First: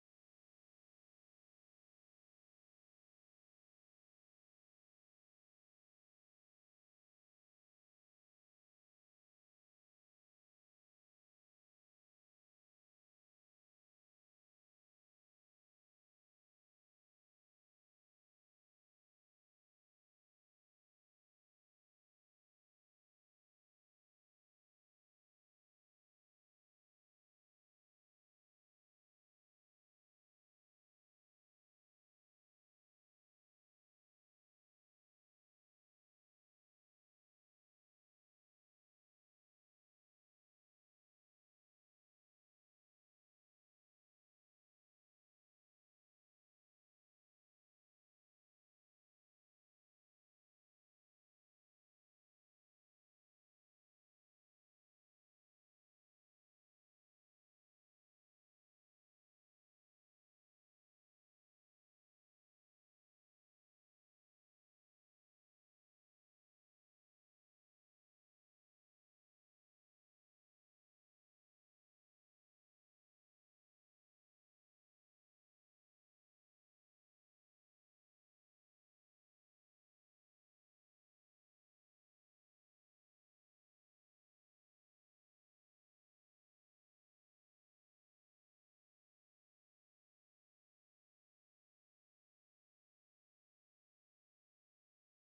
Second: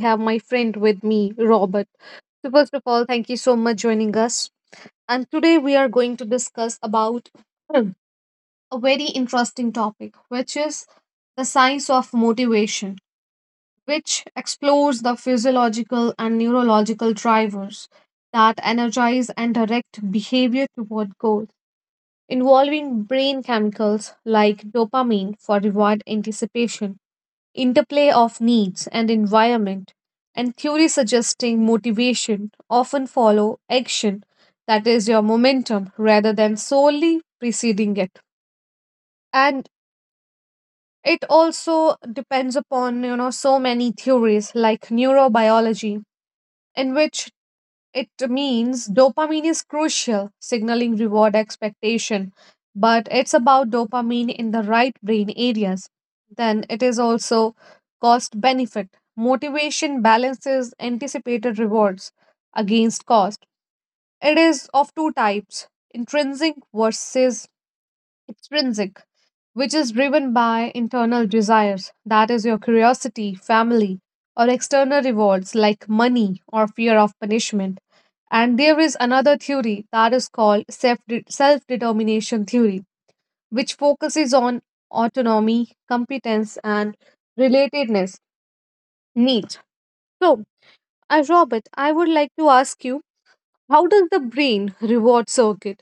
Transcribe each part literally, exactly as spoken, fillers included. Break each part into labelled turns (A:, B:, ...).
A: have my friend with me, Robert. So, first of all, thank you so much joining us. And today we are going to discuss about a very interesting topic, which is the science of motivation, which explores the physiological and neurological drivers that energize and direct behavior toward goals involving brain chemicals like dopamine for reward anticipation, interplay of needs and environment, and theory suggesting motivation often follow action, that is, your momentum, rather than solely preceding it. And it also depends upon, you know, so many theories like neurobiology, in which it means dopamine is crucial, signaling reward expectation, but it's about dopamine in the right brain areas. Then it is also cost benefit. Motivation balances anticipated rewards against cost. It is of two types intrinsic versus extrinsic, which is driven by internal desires, that is, your curiosity, family, or external rewards like money or fear of punishment. And there is another theory that is called self determination theory, which focuses on autonomy, competence, and relatedness needs. So, uh, Robert, I would like to ask you how does the brain reward circuit,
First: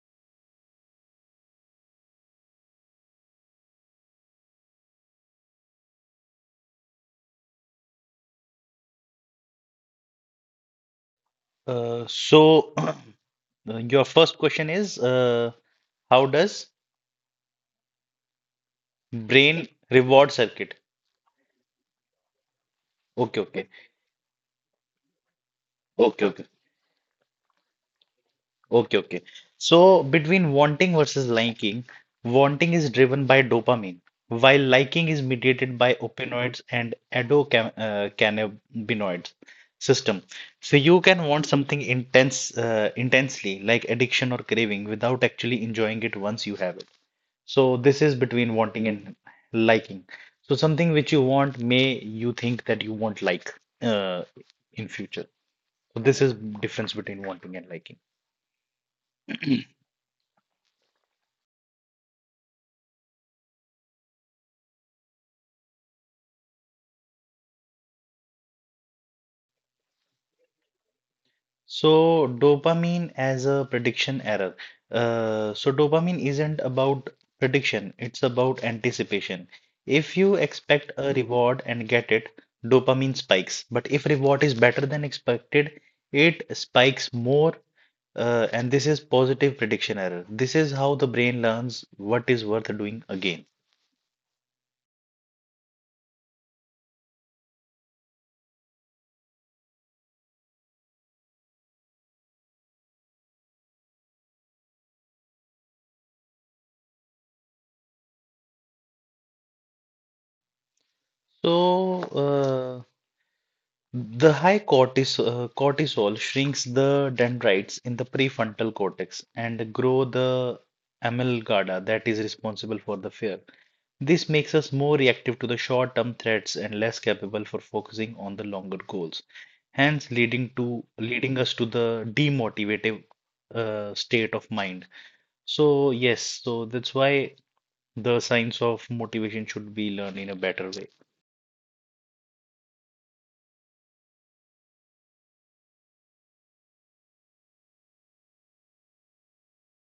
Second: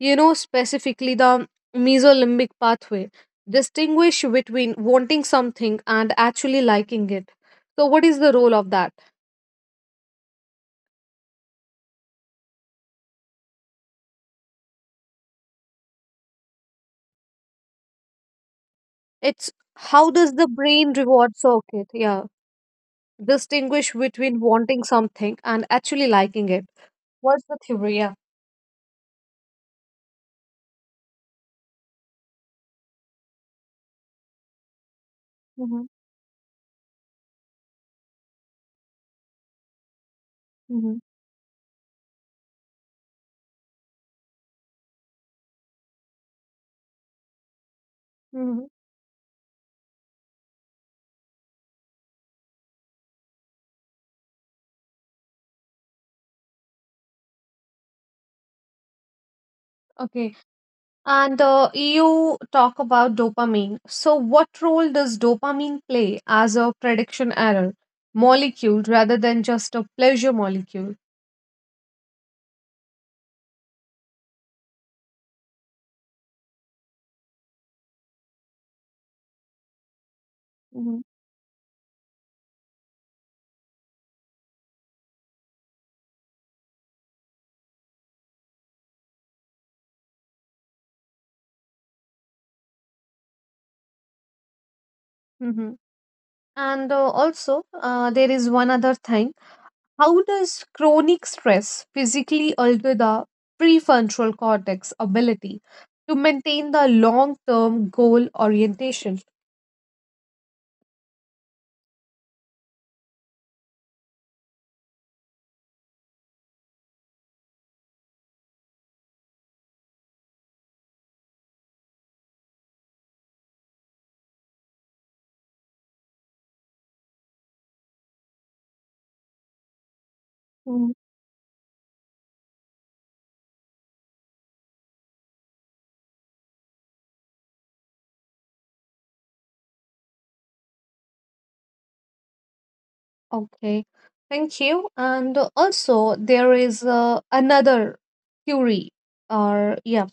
A: you know, specifically the mesolimbic pathway, distinguish between wanting something and actually liking it? So, what is the role of that?
B: Uh, so uh, your first question is uh, how does brain reward
A: It's
B: circuit?
A: how does the brain reward circuit,
B: Okay,
A: yeah,
B: okay.
A: distinguish between wanting
B: Okay, okay.
A: something and actually liking it? What's the
B: Okay,
A: theory? Yeah.
B: okay. So between wanting versus liking, wanting is driven by dopamine, while liking is mediated by opioids
A: Mm-hmm.
B: and endocannabinoid system. So you can want
A: Mm-hmm.
B: something intense, uh, intensely, like addiction or craving, without actually enjoying it once you have it. So this is between wanting and
A: Mm-hmm.
B: liking. So something which you want may you think that you won't like uh, in future. So this is difference between wanting and liking.
A: Okay. And uh, you talk about dopamine. So, what role does dopamine play as a prediction error molecule rather than just a pleasure molecule?
B: So dopamine as a prediction error. Uh, so dopamine isn't about prediction, it's about anticipation. If you expect
A: Mhm,
B: a reward and get it, dopamine spikes. But if reward is better than expected, it spikes more. Uh, and this is positive prediction error. This is how the brain learns what is worth doing again.
A: mhm. And uh, also, uh, there is one other thing. How does chronic stress physically alter the prefrontal cortex ability to maintain the long term goal orientation?
B: So, uh, the high cortis uh, cortisol shrinks the dendrites in the prefrontal cortex and grow the amygdala that is responsible for the fear. This makes us more reactive to the short-term threats and less capable for focusing on the longer goals, hence leading to leading us to the demotivative uh, state of mind. So yes, so that's why the science of motivation should be learned in a better way.
A: Okay, thank you. And also, there is uh, another theory, or yeah,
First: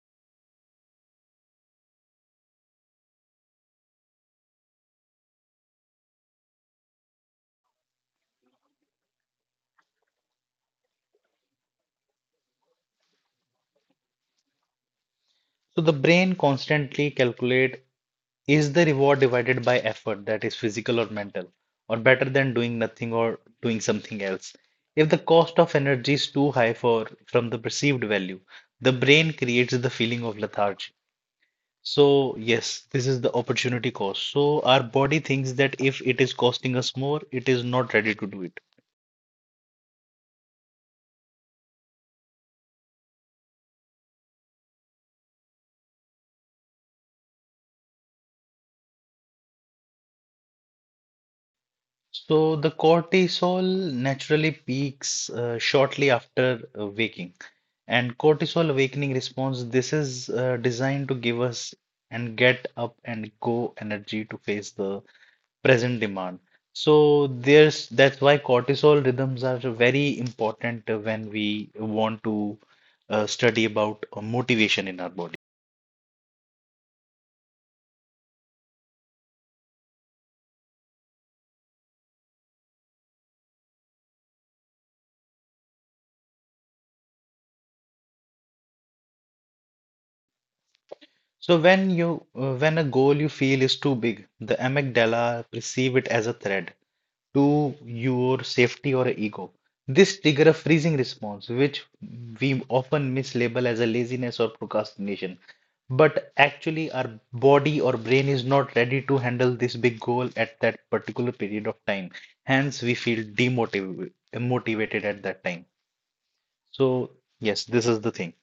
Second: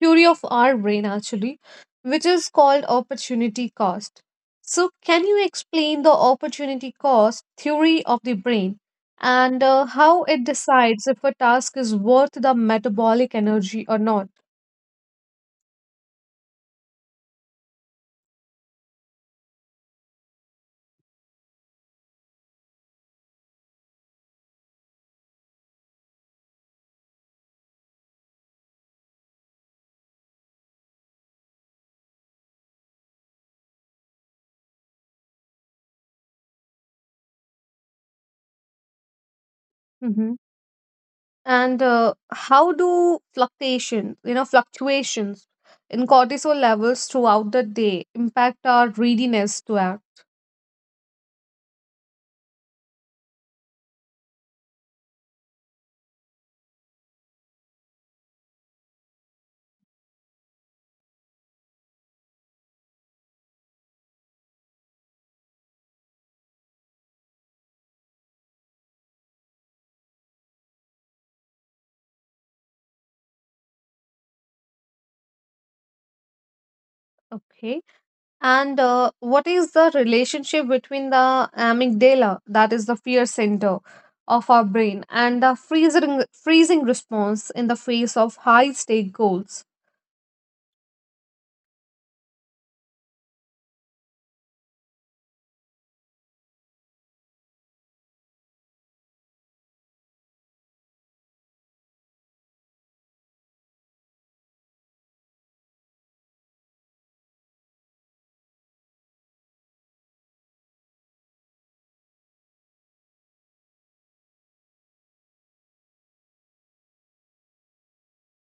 A: theory of our brain actually, which is called opportunity cost. So, can you explain the opportunity cost theory of the brain and uh, how it decides if a task is worth the metabolic energy or not?
B: So the brain constantly calculate is the reward divided by effort that is physical or mental or better than doing nothing or doing something else. If the cost of energy is too high for from the perceived value, the brain creates the feeling of lethargy. So yes, this is the opportunity cost. So our body thinks that if it is costing us more, it is not ready to do it.
A: Hmm. And uh, how do fluctuations, you know, fluctuations in cortisol levels throughout the day impact our readiness to act?
B: So the cortisol naturally peaks uh, shortly after uh, waking. And cortisol awakening response, this is uh, designed to give us and get up and go energy to face the present demand. So there's that's why cortisol rhythms are very important uh, when we want to uh, study about uh, motivation in our body.
A: Okay. And uh, what is the relationship between the amygdala, that is the fear center of our brain, and the freezing freezing response in the face of high stake goals?
B: So when you uh, when a goal you feel is too big, the amygdala perceive it as a threat to your safety or ego. This trigger a freezing response, which we often mislabel as a laziness or procrastination. But actually, our body or brain is not ready to handle this big goal at that particular period of time. Hence, we feel demotivated motivated at that time. So, yes, this is the thing.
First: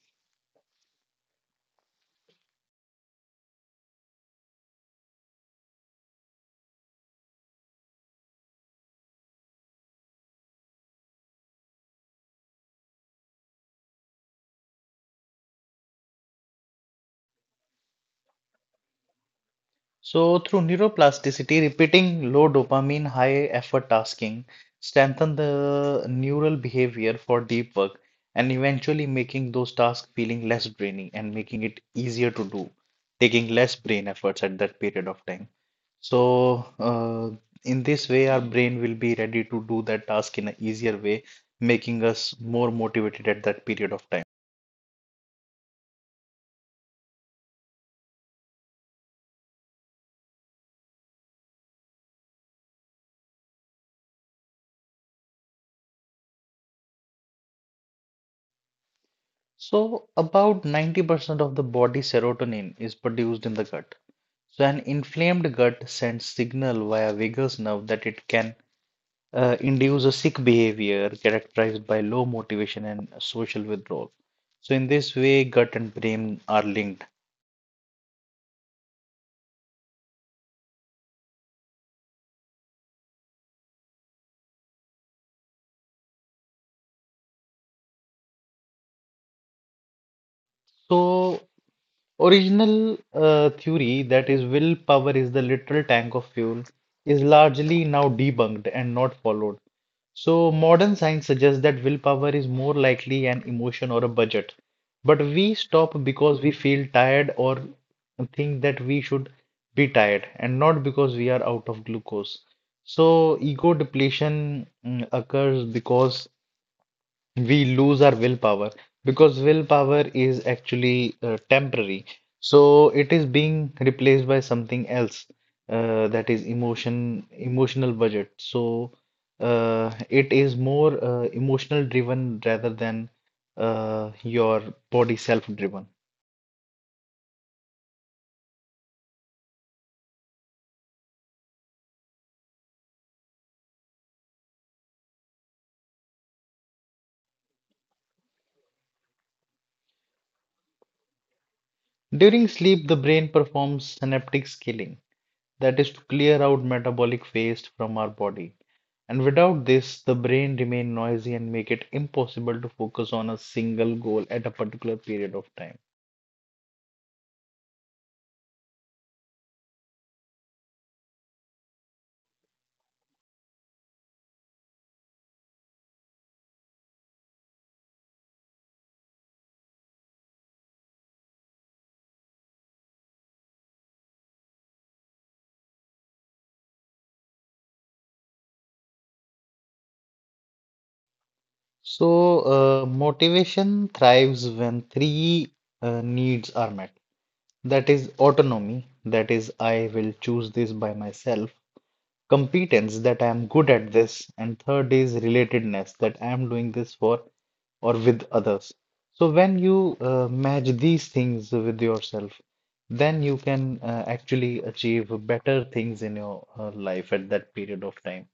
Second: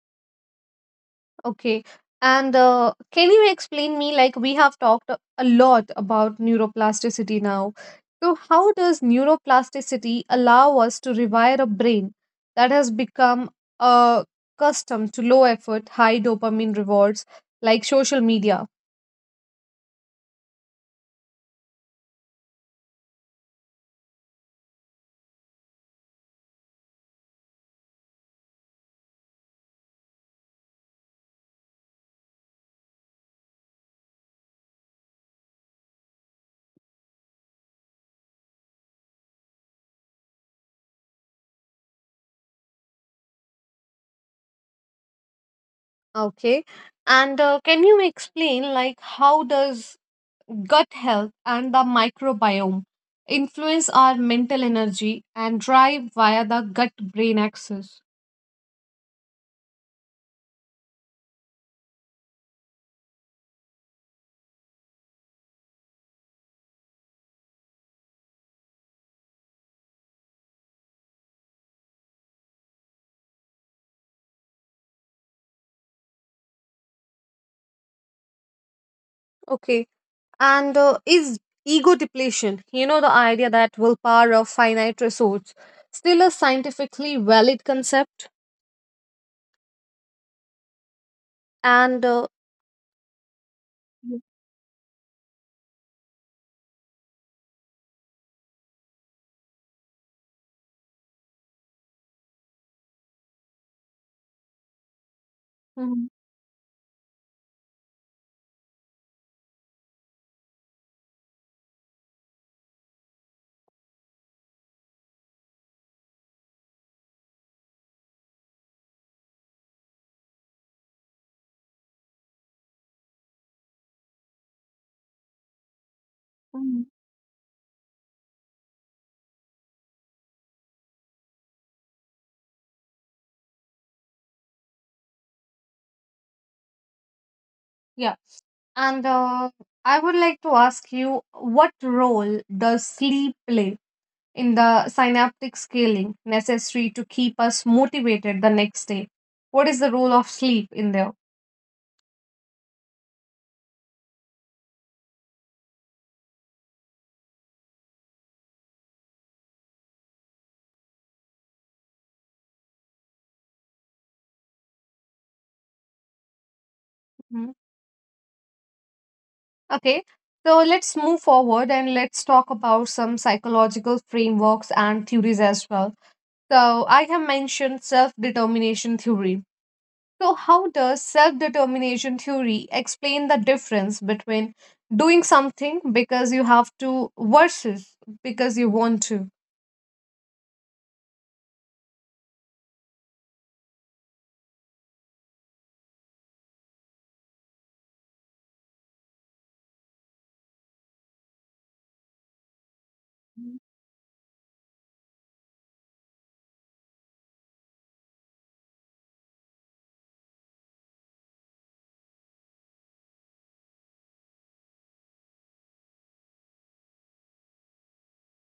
A: Okay. And uh, can you explain me, like we have talked a a lot about neuroplasticity now. So how does neuroplasticity allow us to rewire a brain that has become uh, accustomed to low effort, high dopamine rewards like social media?
B: So, through neuroplasticity, repeating low dopamine, high effort tasking strengthen the neural behavior for deep work and eventually making those tasks feeling less draining and making it easier to do, taking less brain efforts at that period of time. So, uh, in this way, our brain will be ready to do that task in an easier way, making us more motivated at that period of time.
A: Okay. And uh, can you explain, like how does gut health and the microbiome influence our mental energy and drive via the gut brain axis?
B: So, about ninety percent of the body serotonin is produced in the gut. So an inflamed gut sends signal via vagus nerve that it can uh, induce a sick behavior characterized by low motivation and social withdrawal. So in this way, gut and brain are linked.
A: Okay. And uh, is ego depletion, you know the idea that willpower of finite resource, still a scientifically valid concept?
B: So,
A: And uh,
B: original uh, theory
A: mhm,
B: that is willpower is the literal tank of fuel is largely now debunked and not followed. So, modern science suggests that willpower is more likely an emotion or a budget. But we stop
A: mhm,
B: because we feel tired or think that we should be tired and not because we are out of glucose. So, ego depletion mm, occurs because we lose our willpower because willpower is actually uh, temporary. So it is being replaced by something else uh, that is
A: mhm.
B: emotion, emotional budget. So uh, it is more uh, emotional driven rather than uh, your body self driven.
A: Yeah. And uh, I would like to ask you what role does sleep play in the synaptic scaling necessary to keep us motivated the next day? What is the role of sleep in there?
B: During sleep, the brain performs synaptic scaling, that is to clear out metabolic waste from our body. And without this, the brain remains noisy and make it impossible to focus on a single goal at a particular period of time.
A: Okay, so let's move forward and let's talk about some psychological frameworks and theories as well. So, I have mentioned self determination theory. So, how does self determination theory explain the difference between doing something because you have to versus because you want to?
B: So, uh, motivation thrives when three uh, needs are met. That is autonomy. That is, I will choose this by myself. Competence, that I am good at this. And third is relatedness, that I am doing this for or with others. So when you uh, match these things with yourself, then you can uh, actually achieve better things in your uh, life at that period of time.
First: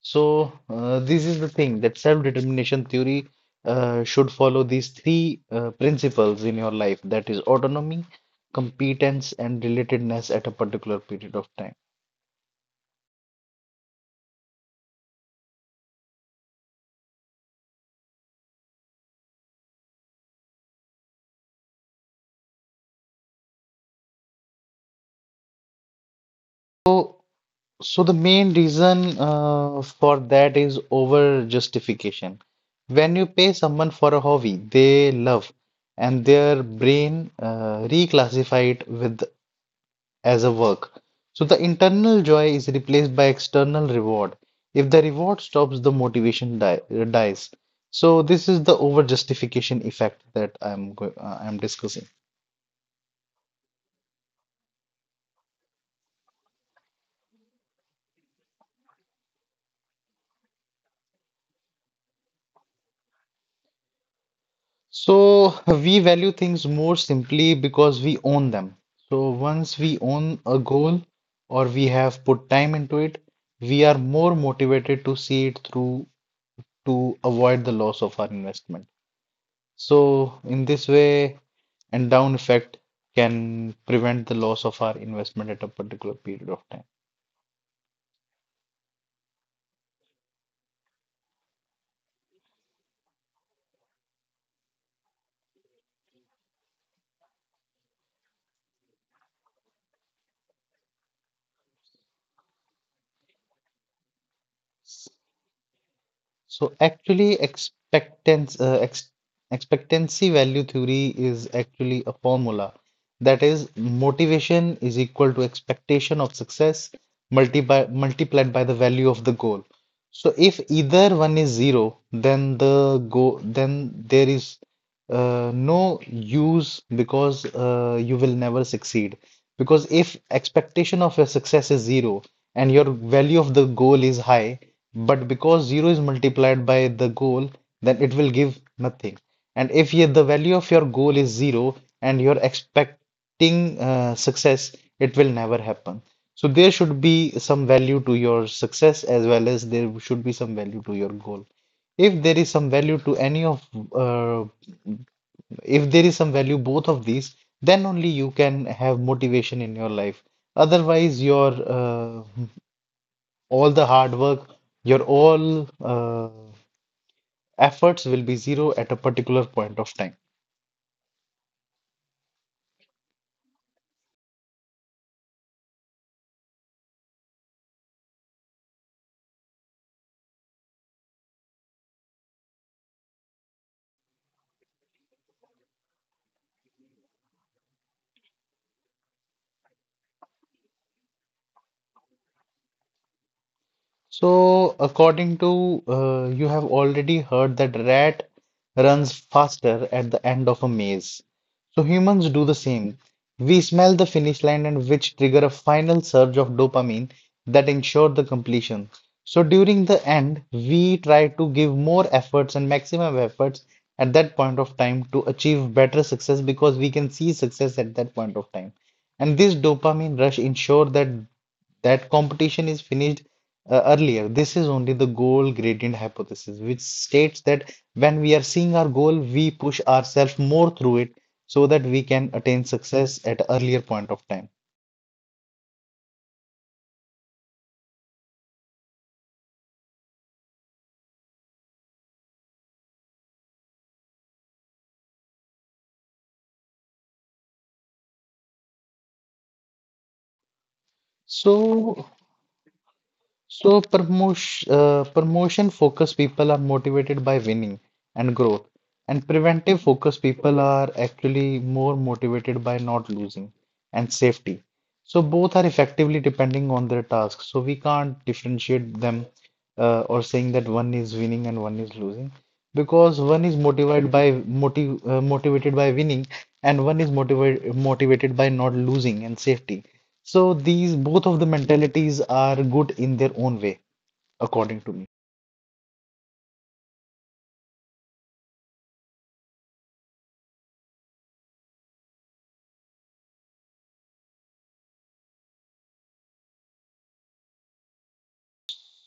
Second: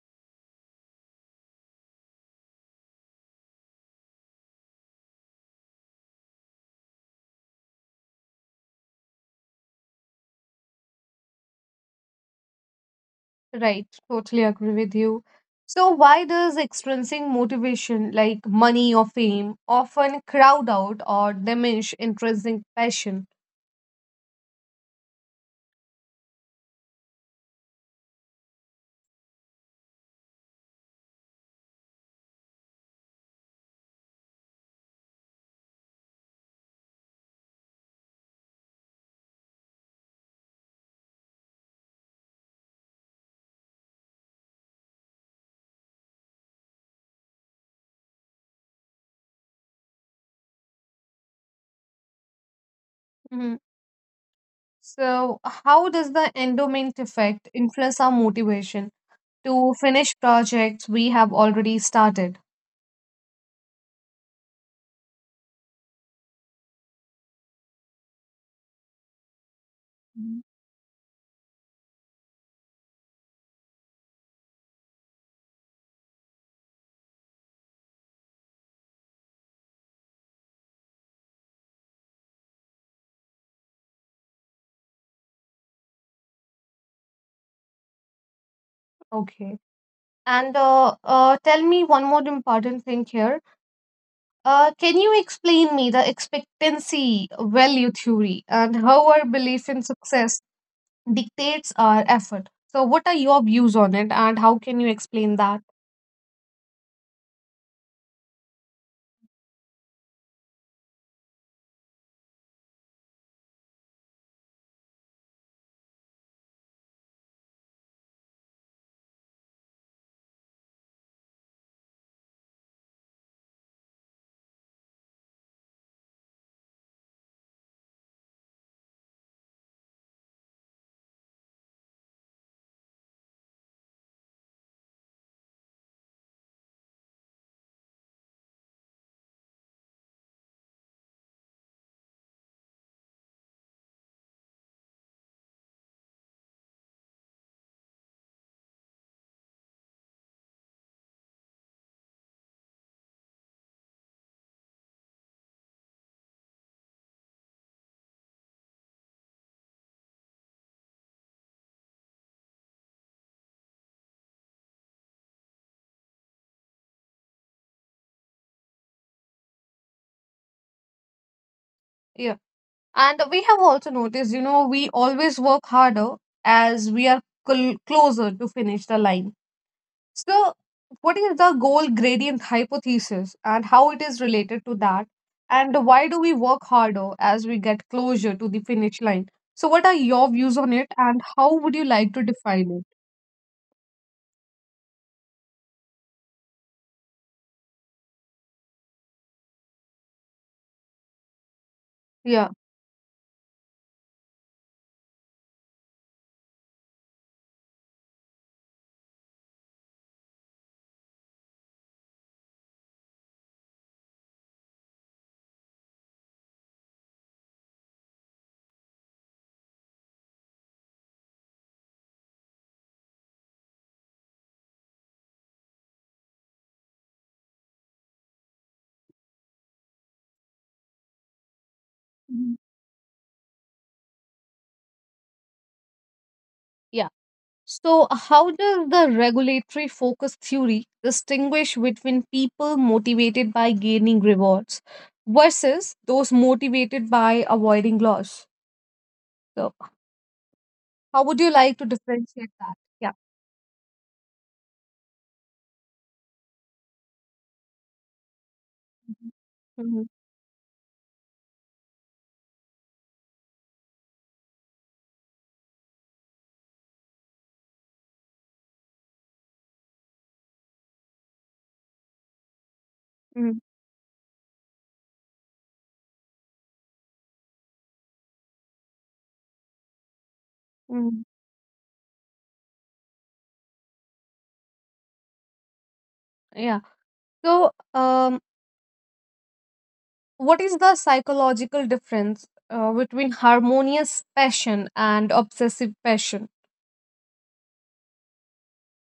B: So, uh, this is the thing that self-determination theory uh, should follow these three uh, principles in your life, that is autonomy, competence, and relatedness at a particular period of time.
A: Right, totally agree with you. So, why does experiencing motivation like money or fame often crowd out or diminish intrinsic passion?
B: So, so the main reason uh, for that is over justification. When you pay someone for a hobby they love, and their brain uh, reclassify it with as a work. So the internal joy is replaced by external reward. If the reward stops, the motivation die, dies. So this is the over justification effect that I'm go uh, I'm discussing.
A: Mm-hmm. So, how does the endowment effect influence our motivation to finish projects we have already started?
B: So we value things more simply because we own them. So once we own
A: Mhm.
B: a goal or we have put time into it, we are more motivated to see it through to avoid the loss of our investment. So, in this way, and down effect can prevent the loss of our investment at a particular period of time.
A: Okay. And uh, uh, tell me one more important thing here. Uh, can you explain me the expectancy value theory and how our belief in success dictates our effort? So, what are your views on it, and how can you explain that?
B: So actually, expectance, uh, ex expectancy value theory is actually a formula. That is, motivation is equal to expectation of success multiply, multiplied by the value of the goal. So if either one is zero, then the go then there is uh, no use because uh, you will never succeed. Because if expectation of your success is zero and your value of the goal is high, but because zero is multiplied by the goal, then it will give nothing. And if you, the value of your goal is zero and you're expecting uh, success, it will never happen. So there should be some value to your success as well as there should be some value to your goal. If there is some value to any of, uh, if there is some value both of these, then only you can have motivation in your life. Otherwise, your uh, all the hard work, your all uh, efforts will be zero at a particular point of time.
A: Yeah. And we have also noticed, you know, we always work harder as we are cl- closer to finish the line. So, what is the goal gradient hypothesis and how it is related to that? And why do we work harder as we get closer to the finish line? So, what are your views on it and how would you like to define it?
B: So, according to uh, you have already heard that rat runs faster at the end of a maze. So humans do
A: Yeah.
B: the same. We smell the finish line and which trigger a final surge of dopamine that ensure the completion. So during the end, we try to give more efforts and maximum efforts at that point of time to achieve better success because we can see success at that point of time. And this dopamine rush ensure that that competition is finished uh, earlier. This is only the goal gradient hypothesis, which states that when we are seeing our goal, we push ourselves more through it so that we can
A: Mhm.
B: attain success at earlier point of time.
A: Yeah. So, how does the regulatory focus theory distinguish between people motivated by gaining rewards versus those motivated by avoiding loss? So, how would you like to
B: So
A: differentiate that? Yeah.
B: So promotion uh, promotion focused people are motivated by winning and growth, and preventive
A: Mm-hmm.
B: focused people are actually more motivated by not losing and safety. So both are effectively depending on their task. So we can't differentiate them uh, or saying that one is winning and one is losing because one is
A: Hmm.
B: motivated by motiv uh, motivated by winning and one is motivated motivated by not losing and safety. So these both
A: Hmm.
B: of the mentalities are good in their own way, according to me.
A: Yeah. So, um, what is the psychological difference uh, between harmonious passion and obsessive passion?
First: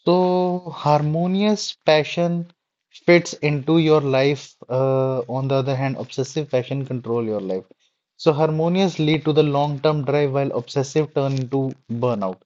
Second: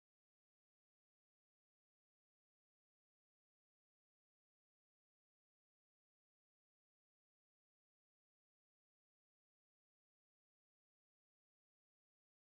B: So, harmonious passion fits into your life. Uh, on the other hand, obsessive passion control your life. So, harmonious lead to the long-term drive, while obsessive turn into burnout.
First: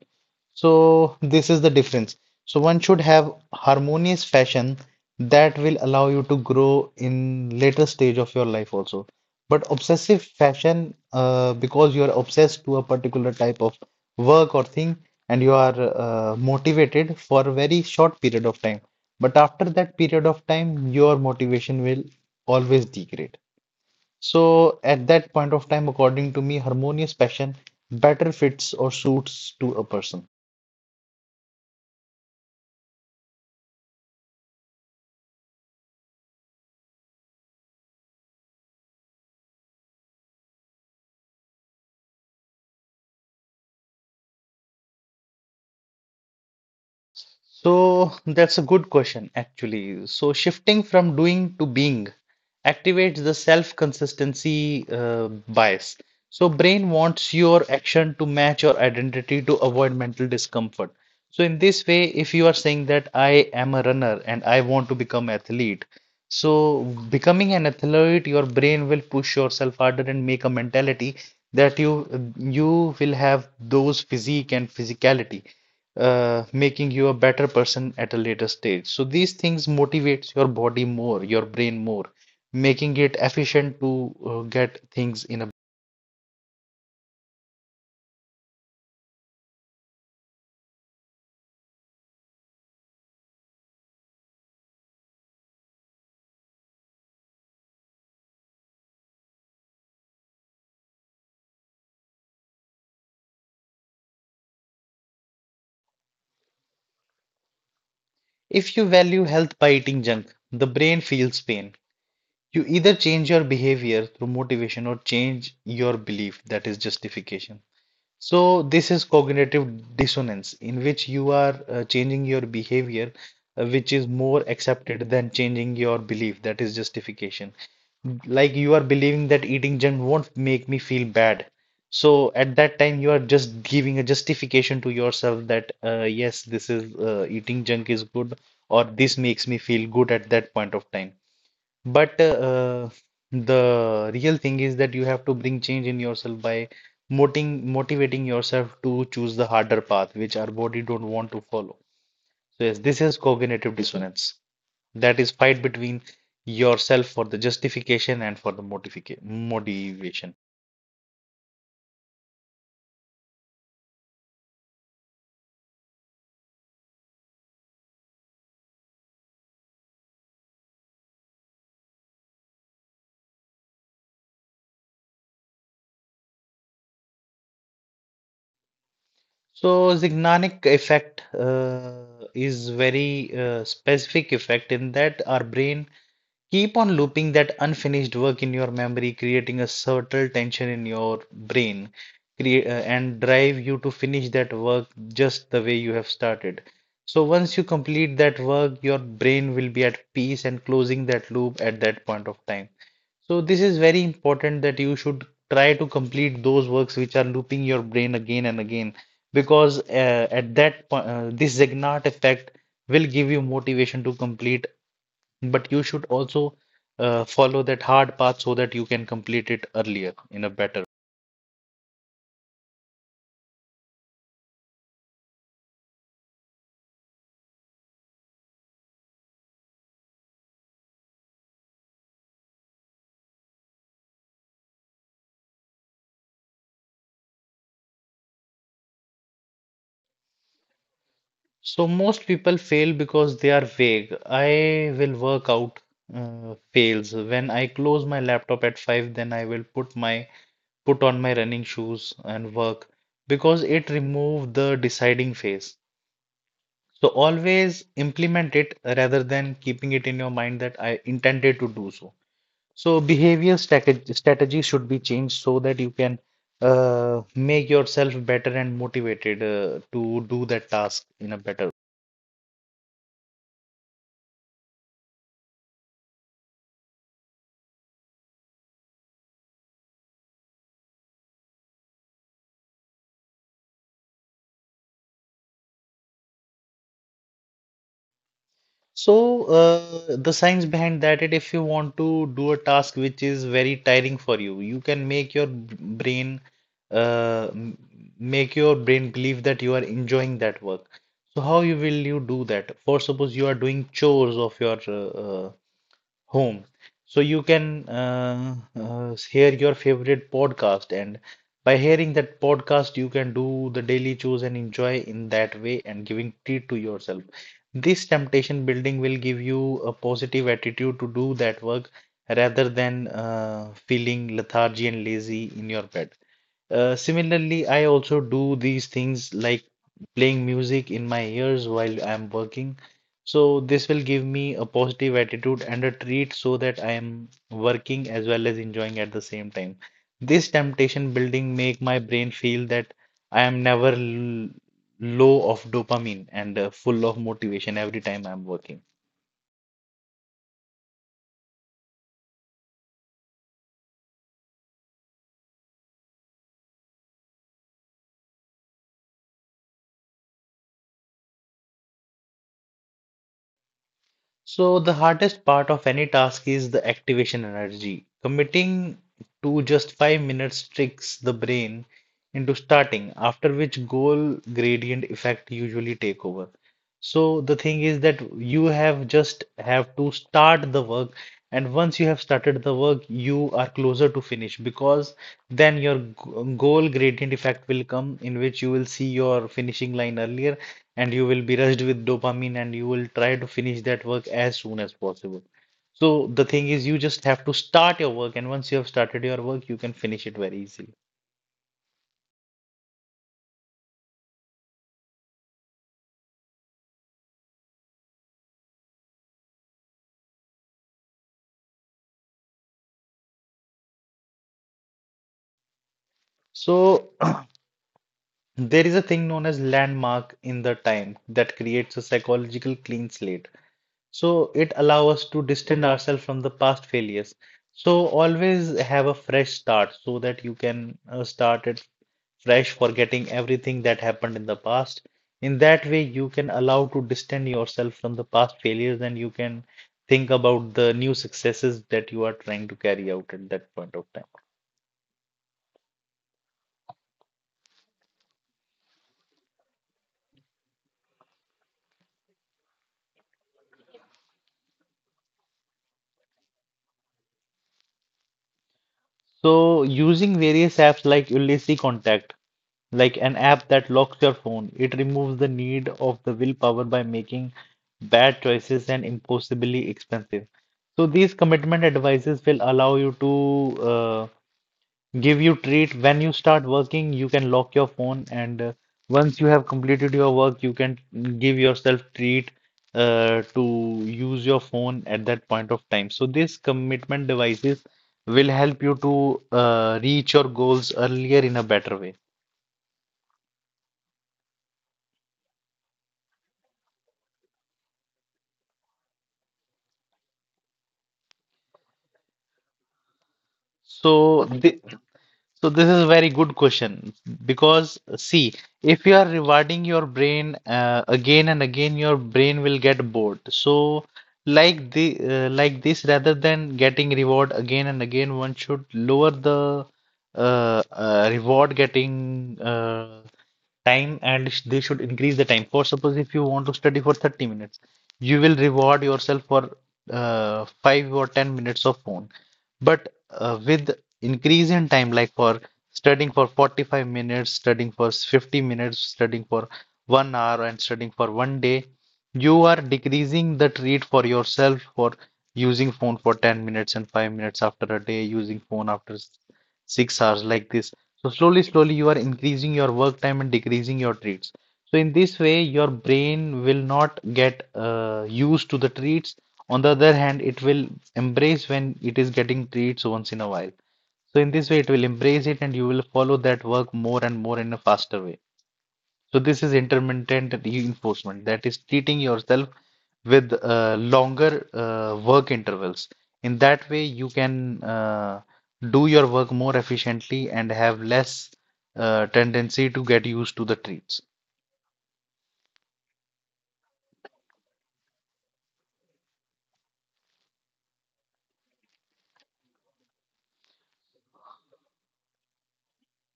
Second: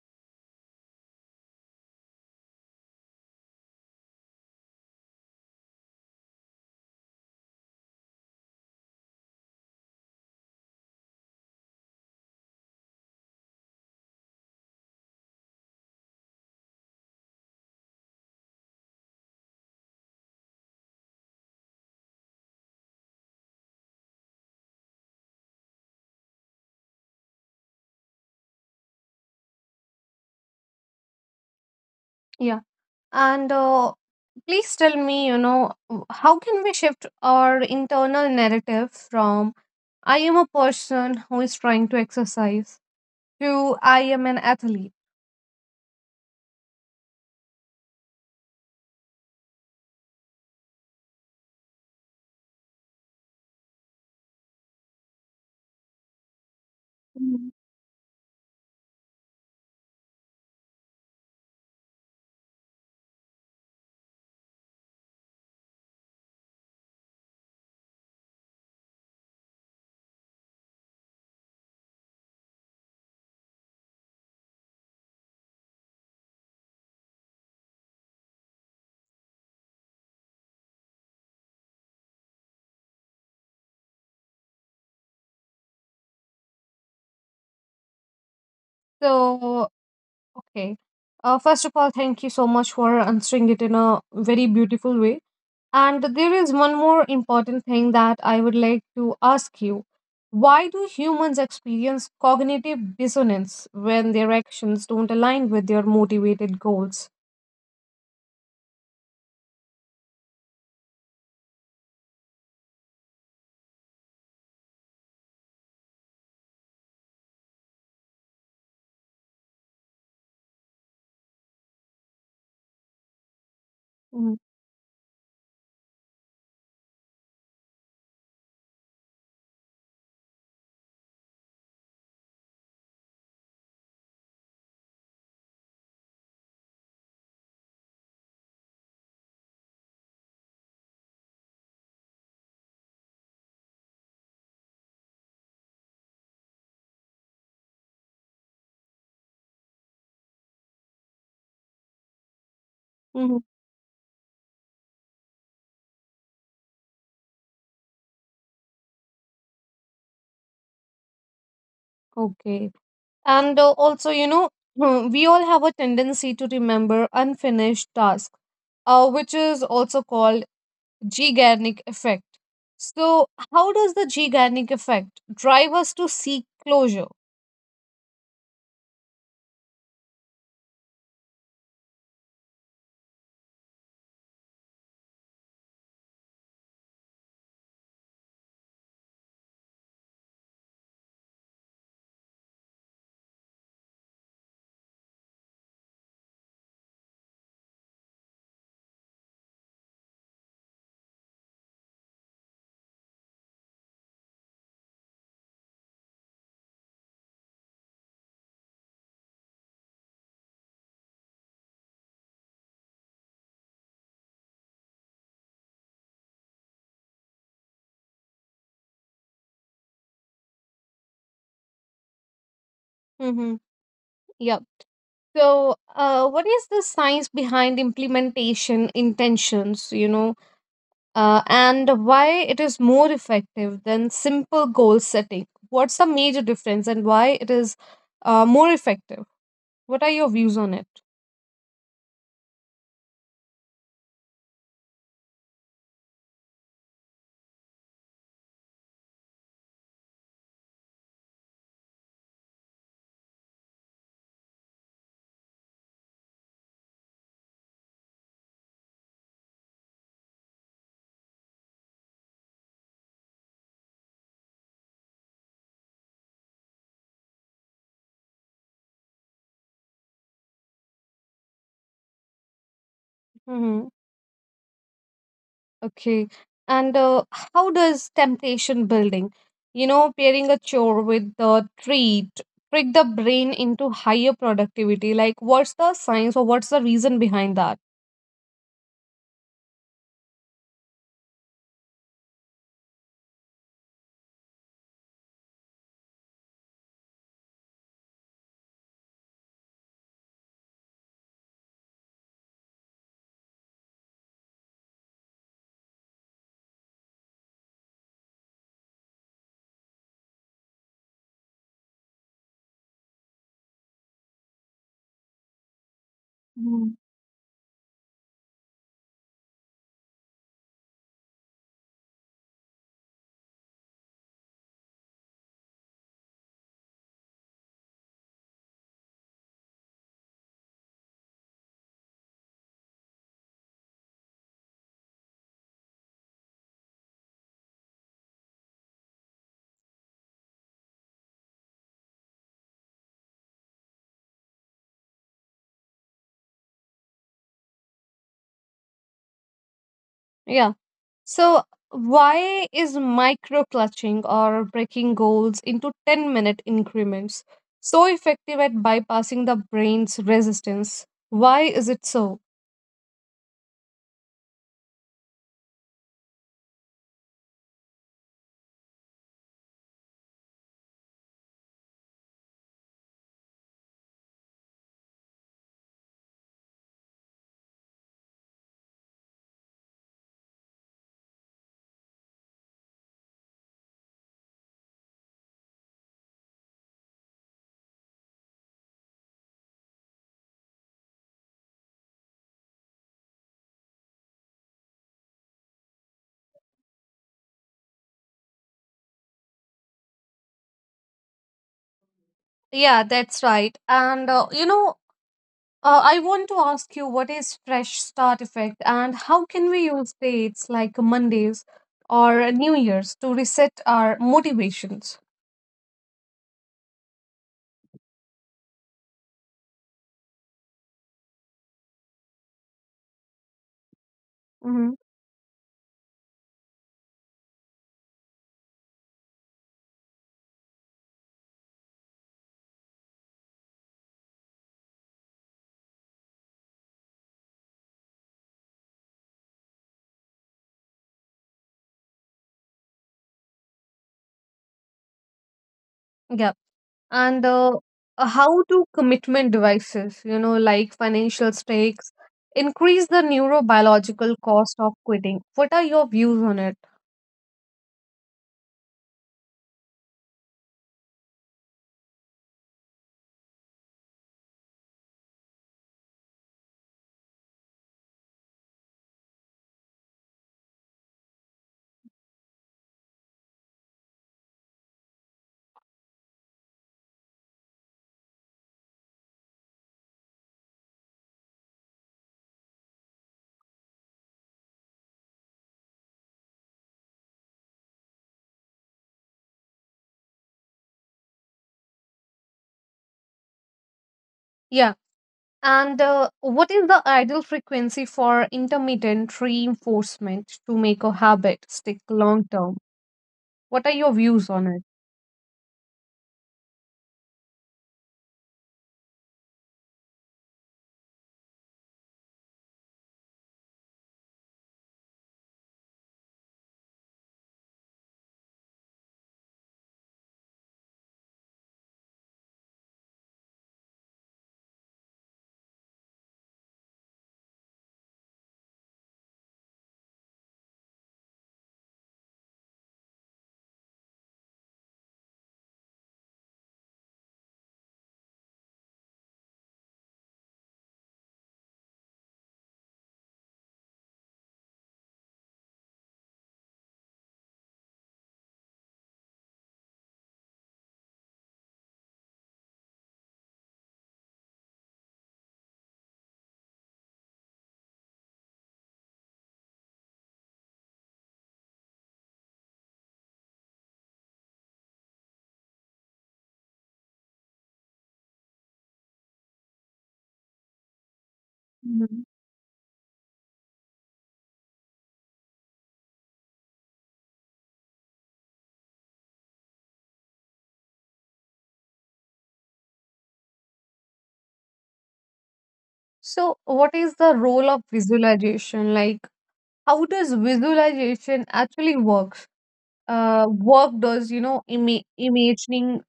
B: So, this is the difference. So, one should have harmonious passion that will allow you to grow in later stage of your life also. But obsessive passion, uh, because you are obsessed to a particular type of work or thing, and you are uh, motivated for a very short period of time. But after that period of time, your motivation will always degrade. So, at that point of time, according to me, harmonious passion better fits or suits to a person.
A: Yeah. And uh, please tell me, you know, w- how can we shift our internal narrative from I am a person who is trying to exercise to I am an athlete?
B: So that's a good question, actually. So shifting from doing to being activates the self-consistency uh, bias. So brain wants
A: Mhm.
B: your action to match your identity to avoid mental discomfort. So in this way, if you are saying that I am a runner and I want to become athlete, so becoming an athlete, your brain will push yourself harder and make a mentality that you you will have those physique and physicality, uh, making you a better person at a later stage. So these things motivates your body more, your brain more, making it efficient to uh, get things in a.
A: So, okay. Uh, first of all, thank you so much for answering it in a very beautiful way. And there is one more important thing that I would like to ask you. Why do humans experience cognitive dissonance when their actions don't align with their motivated goals?
B: If you value health by eating junk, the brain feels pain. You either change your behavior through motivation or change your belief, that is justification. So, this is cognitive dissonance, in which you are uh, changing your behavior, uh, which is more
A: Mm,
B: accepted than changing your belief. That is justification. Like you are believing that eating junk won't make me feel bad. So, at that time, you are just giving a justification to yourself that, uh, yes, this is uh, eating junk is good, or this makes me feel good at that point of time. But uh, The real thing is that you have to bring change in yourself by moting, motivating yourself to choose the harder path, which our body don't want to follow. So yes, this is
A: mhm.
B: cognitive dissonance. That is fight between yourself for the justification and for the motifica- motivation.
A: Okay. And uh, also, you know, we all have a tendency to remember unfinished tasks, uh, which is also called Zeigarnik effect. So, how does the Zeigarnik effect drive us to seek closure?
B: So Zeigarnik effect uh, is very uh, specific effect in that our brain keep on looping that unfinished work in your memory, creating a subtle tension in your brain, create, and drive you to finish that work just the way you have started. So once you complete that work, your brain will be at peace and closing that loop at that point of time. So this is very important that you should try to complete those works which are looping your brain again and again, because uh, at that point, uh, this Zegnat effect will give you motivation to complete, but you should also uh, follow that hard path so that you can complete it earlier in a better.
A: Mm-hmm. Yep. So, uh, what is the science behind implementation intentions? You know, uh, and why it is more effective than simple goal setting. What's the major difference and why it is uh, more effective? What are your views on it?
B: So most people fail because they are vague. I will work out uh, fails. When I close my laptop at five, then I will put my put on my running shoes and work because it removed the deciding phase. So always implement it rather than keeping it in your mind that I intended to do so. So behavior strategy strategy should be changed so that you can uh, make yourself better and motivated uh, to do that task in a better.
A: Hmm. Okay. And uh, how does temptation building, you know, pairing a chore with the treat, trick the brain into higher productivity? Like, what's the science or what's the reason behind that?
B: So uh, the science behind that is if you want to do a task which is very tiring for you, you can make your b- brain uh, m- make your brain believe that you are enjoying that work. So how you will you do that? For suppose you are doing chores of your uh, uh, home. So you can uh, uh, hear your favorite podcast, and by hearing that podcast, you can do the daily choose and enjoy in that way and giving treat to
A: Mhm.
B: yourself. This temptation building will give you a positive attitude to do that work rather than uh, feeling lethargy and lazy in your bed. Uh, similarly, I also do these things like playing music in my ears while I'm working. So this will give me a positive attitude and a treat so that I am working as well as enjoying at the same time. This temptation building make my brain feel that I am never l- low of dopamine and uh, full of motivation every time I'm working.
A: Yeah. So, why is micro clutching or breaking goals into ten minute increments so effective at bypassing the brain's resistance? Why is it so?
B: So, the hardest part of any task is the activation energy. Committing to just five minutes tricks the brain into starting, after which goal gradient effect usually take over. So, the thing is that you have just have to start the work, and once you have started the work, you are closer to finish because then your g- goal gradient effect will come, in which you will see your finishing line earlier, and you will be rushed with dopamine and you will try to finish that work as soon as possible. So the thing is, you just have to start your work, and once you have started your work, you can finish it very easily.
A: Yeah, that's right. And uh, you know, uh, I want to ask you, what is fresh start effect and how can we use dates like Mondays or New Year's to reset our motivations?
B: So there is a thing known as landmark in the time that creates a psychological clean slate. So it allows us to distance ourselves from the
A: Mm-hmm.
B: past failures. So always have a fresh start so that you can uh, start it fresh, forgetting everything that happened in the past. In that way, you can allow to distance yourself from the past failures and you can think about the new successes that you are trying to carry out at that point of time.
A: Yeah. And uh, uh, how do commitment devices, you know like financial stakes, increase the neurobiological cost of quitting? What are your views on it?
B: So, using various apps like Ulysses Contact, like an app that locks your phone, it removes the need of the willpower by making bad choices and impossibly expensive. So these commitment advices will allow you to uh, give you treat when you start working. You can lock your phone and uh, once you have completed your work, you can give yourself treat uh, to use your phone at that point of time. So these commitment devices will help you to uh, reach your goals earlier in a better way.
A: Yeah. And uh, what is the ideal frequency for intermittent reinforcement to make a habit stick long term? What
B: so
A: are your
B: Okay.
A: views
B: the,
A: on it?
B: So this is a very good question because see, if you are rewarding your brain uh, again and again, your brain will get bored. So like the uh, like this, rather than getting reward again and again, one should lower the uh, uh, reward getting uh, time and sh- they should increase the time. For suppose if you want to study for thirty minutes, you will reward yourself for uh, five or ten minutes of phone. But uh, With increase in time, like for studying for forty-five minutes, studying for fifty minutes, studying for one hour, and studying for one day, you are decreasing the treat for yourself for using phone for ten minutes and five minutes after a day, using phone after s- six hours, like this. So, slowly, slowly, you are increasing your work time and decreasing your treats. So, in this way, your brain will not get uh, used to the treats. On the other hand, it will embrace when it is getting treats once in a while. So in this way, it will embrace it and you will follow that work more and more in a faster way. So this is intermittent reinforcement, that is treating
A: Mhm.
B: yourself with uh, longer uh, work intervals. In that way, you can uh, do your work more efficiently and have less uh, tendency to get used to the treats.
A: So what is the role of visualization? Like, how does visualization actually works uh, work? Does, you know ima- imagining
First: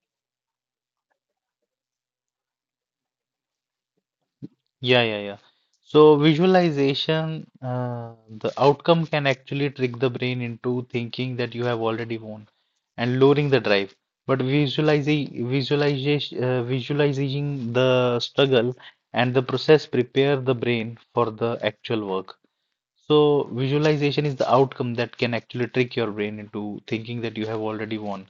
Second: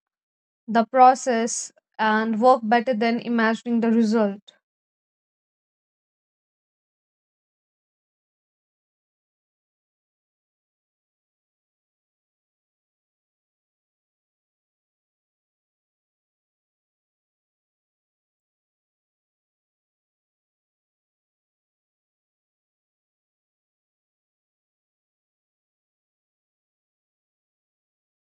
A: the process and work better than imagining the result?
B: Yeah, yeah, yeah. So visualization, uh, the outcome can actually trick the brain into thinking that you have already won and lowering the drive. But visualizing, visualization, uh, visualizing the struggle and the process prepare the brain for the actual work. So visualization is the outcome that can actually trick your brain into thinking that you have already won.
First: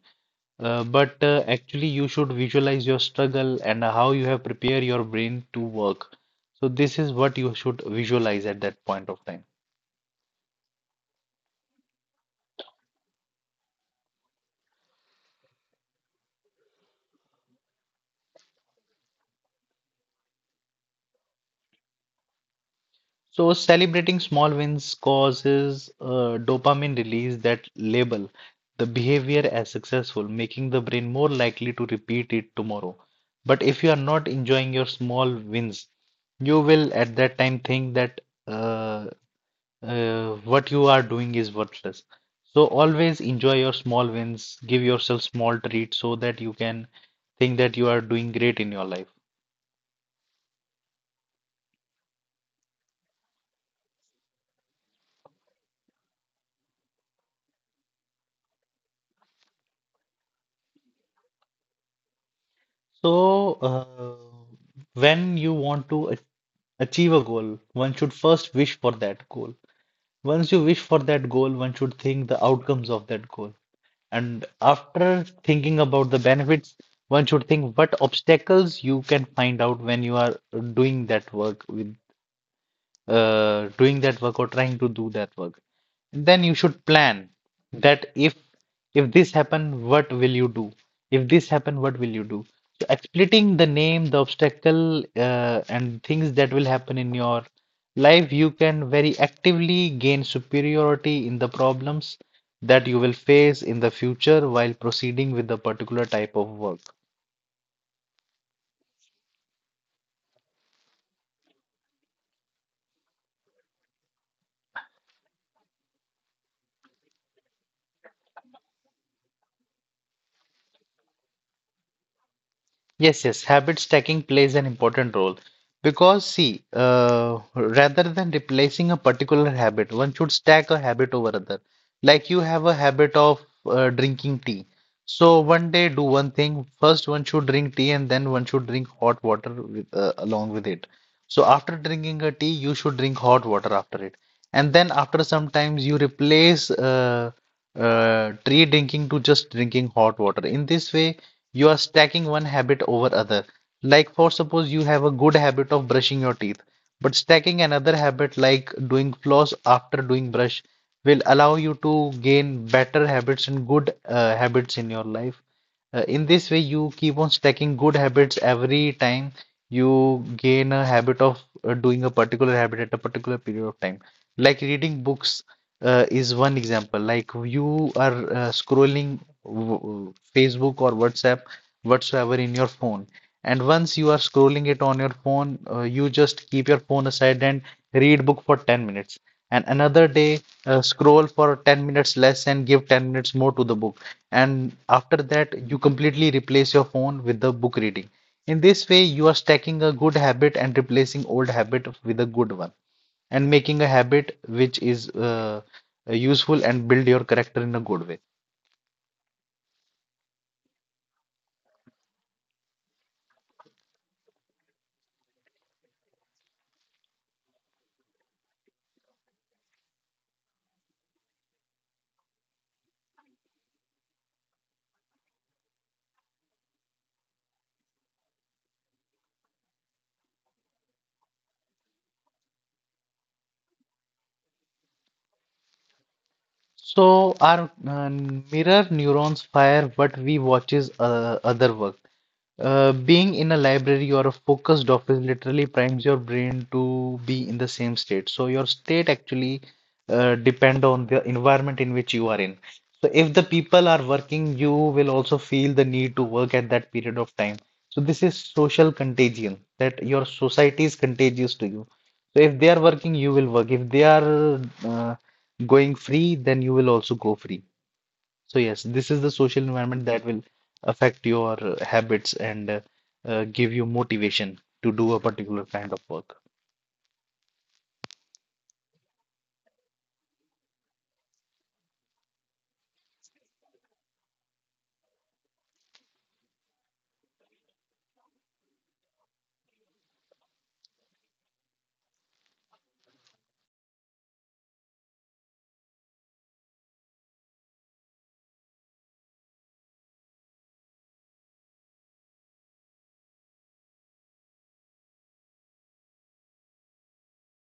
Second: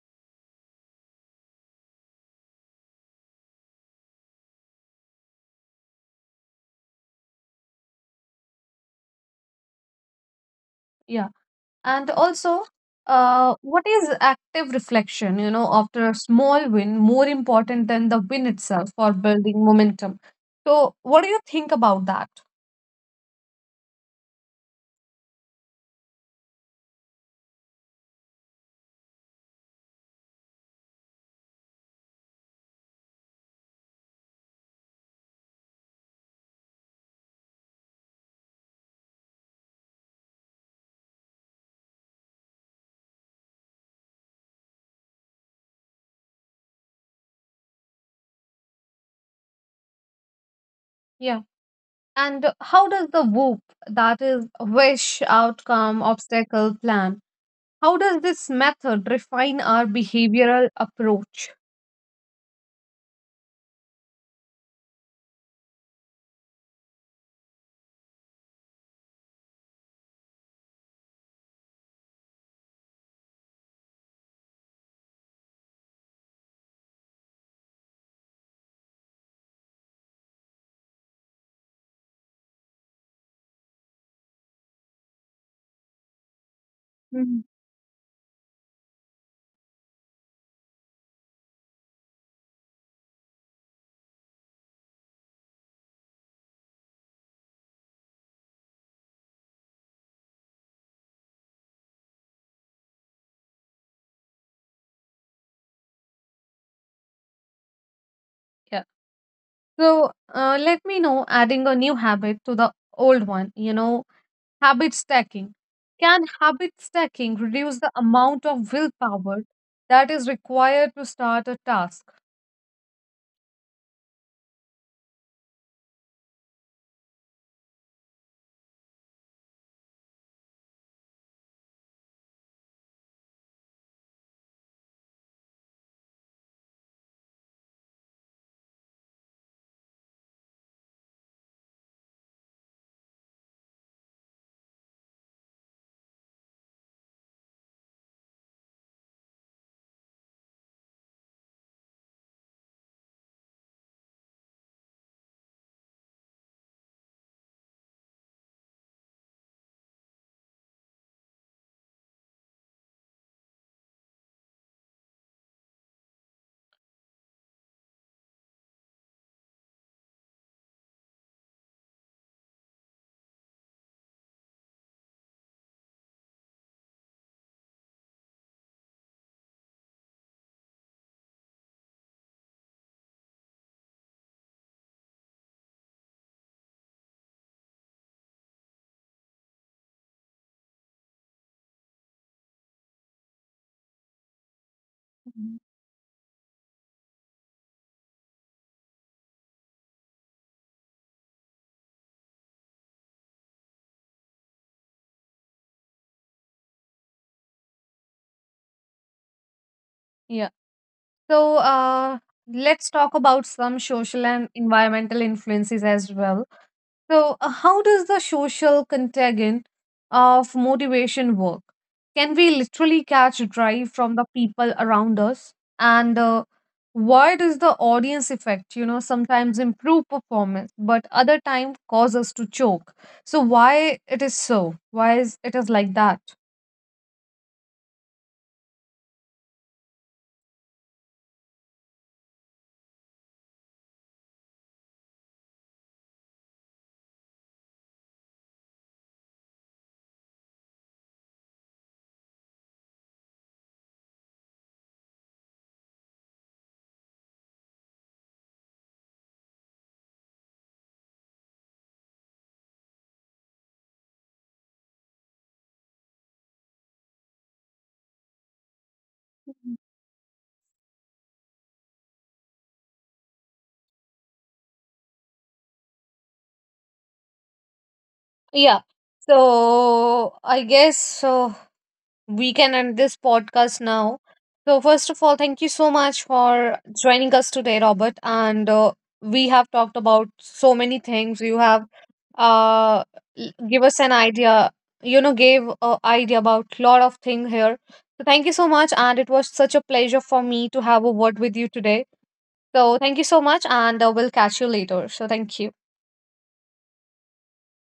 B: Uh, but uh, Actually, you should visualize your struggle and how you have prepared your brain to work. So, this is what you should visualize at that point of time.
A: Yeah. And also, uh, what is active reflection, you know after a small win, more important than the win itself for building momentum? So what do you think about that?
B: So, celebrating small wins causes uh, dopamine release that label the behavior as successful, making the brain more likely to repeat it tomorrow. But if you are not enjoying your small wins, you will at that time think that. Uh, uh, what you are doing is worthless. So always enjoy your small wins, give yourself small treats so that you can think that you are doing great in your life.
A: Yeah. And how does the whoop, that is wish outcome obstacle plan, how does this method refine our behavioral approach?
B: So uh, when you want to ach- achieve a goal, one should first wish for that goal. Once you wish for that goal, one should think the outcomes of that goal. And after thinking about the benefits, one should think what obstacles you can find out when you are doing that work, uh, doing that work or trying to do that work, then you should plan
A: Mhm.
B: that if if this happen, what will you do, if this happen, what will you do. So exploiting the name the obstacle uh, and things that will happen in your life, you can very actively gain superiority in the problems that you will face in the future while proceeding with the particular type of work.
A: So uh, let me know, adding a new habit to the old one, you know, habit stacking. Can habit stacking reduce the amount of willpower that is required to start a task?
B: Yes, yes, habit stacking plays an important role because, see, uh, rather than replacing a particular habit, one should stack a habit over other. Like you have a habit of uh, drinking tea. So one day do one thing. First one should drink tea and then one should drink hot water with, uh, along with it. So after drinking a tea, you should drink hot water after it. And then after sometimes you replace uh, uh, tea drinking to just drinking hot water. In this way, you are stacking one habit over other. Like for suppose you have a good habit of brushing your teeth, but stacking another habit like doing floss after doing brush will allow you to gain better habits and good uh, habits in your life. Uh, in this way, you keep on stacking good habits every time you gain a habit of uh, doing a particular habit at a particular period of time. Like reading books uh, is one example. Like you are uh, scrolling w- Facebook or WhatsApp, whatsoever in your phone. And once you are scrolling it on your phone, uh, you just keep your phone aside and read book for ten minutes. And another day, uh, scroll for ten minutes less and give ten minutes more to the book. And after
A: Mhm.
B: that, you completely replace your phone with the book reading. In this way, you are stacking a good habit and replacing old habit with a good one, and making a habit which is uh, useful and build your character in a good way.
A: Yeah. So uh, let's talk about some social and environmental influences as well. So, uh, how does the social contagion of motivation work? Can we literally catch drive from the people around us? And uh, why does the audience effect, you know, sometimes improve performance, but other time cause us to choke? So, why it is so? Why is it is like that?
B: So our uh, mirror neurons fire what we watches uh, other work. Uh, being in a library or a focused office literally primes your brain to be in the same state. So your state actually uh, depend on the environment in which you are in. So if the people are working, you will also feel the need to work at that period of time. So this is social contagion that your society is contagious to you. So if they are working, you will work. If they are uh, going free, then you will also go free. So yes, this is the social environment that will affect your uh, habits and uh, uh, give you motivation to do a particular kind of work.
A: Yeah. So I guess so, we can end this podcast now. So, first of all, thank you so much for joining us today, Robert. And uh, we have talked about so many things. You have uh, l- give us an idea, you know, gave a idea about lot of things here. So, thank you so much. And it was such a pleasure for me to have a word with you today. So, thank you so much. And uh, we'll catch you later. So, thank you.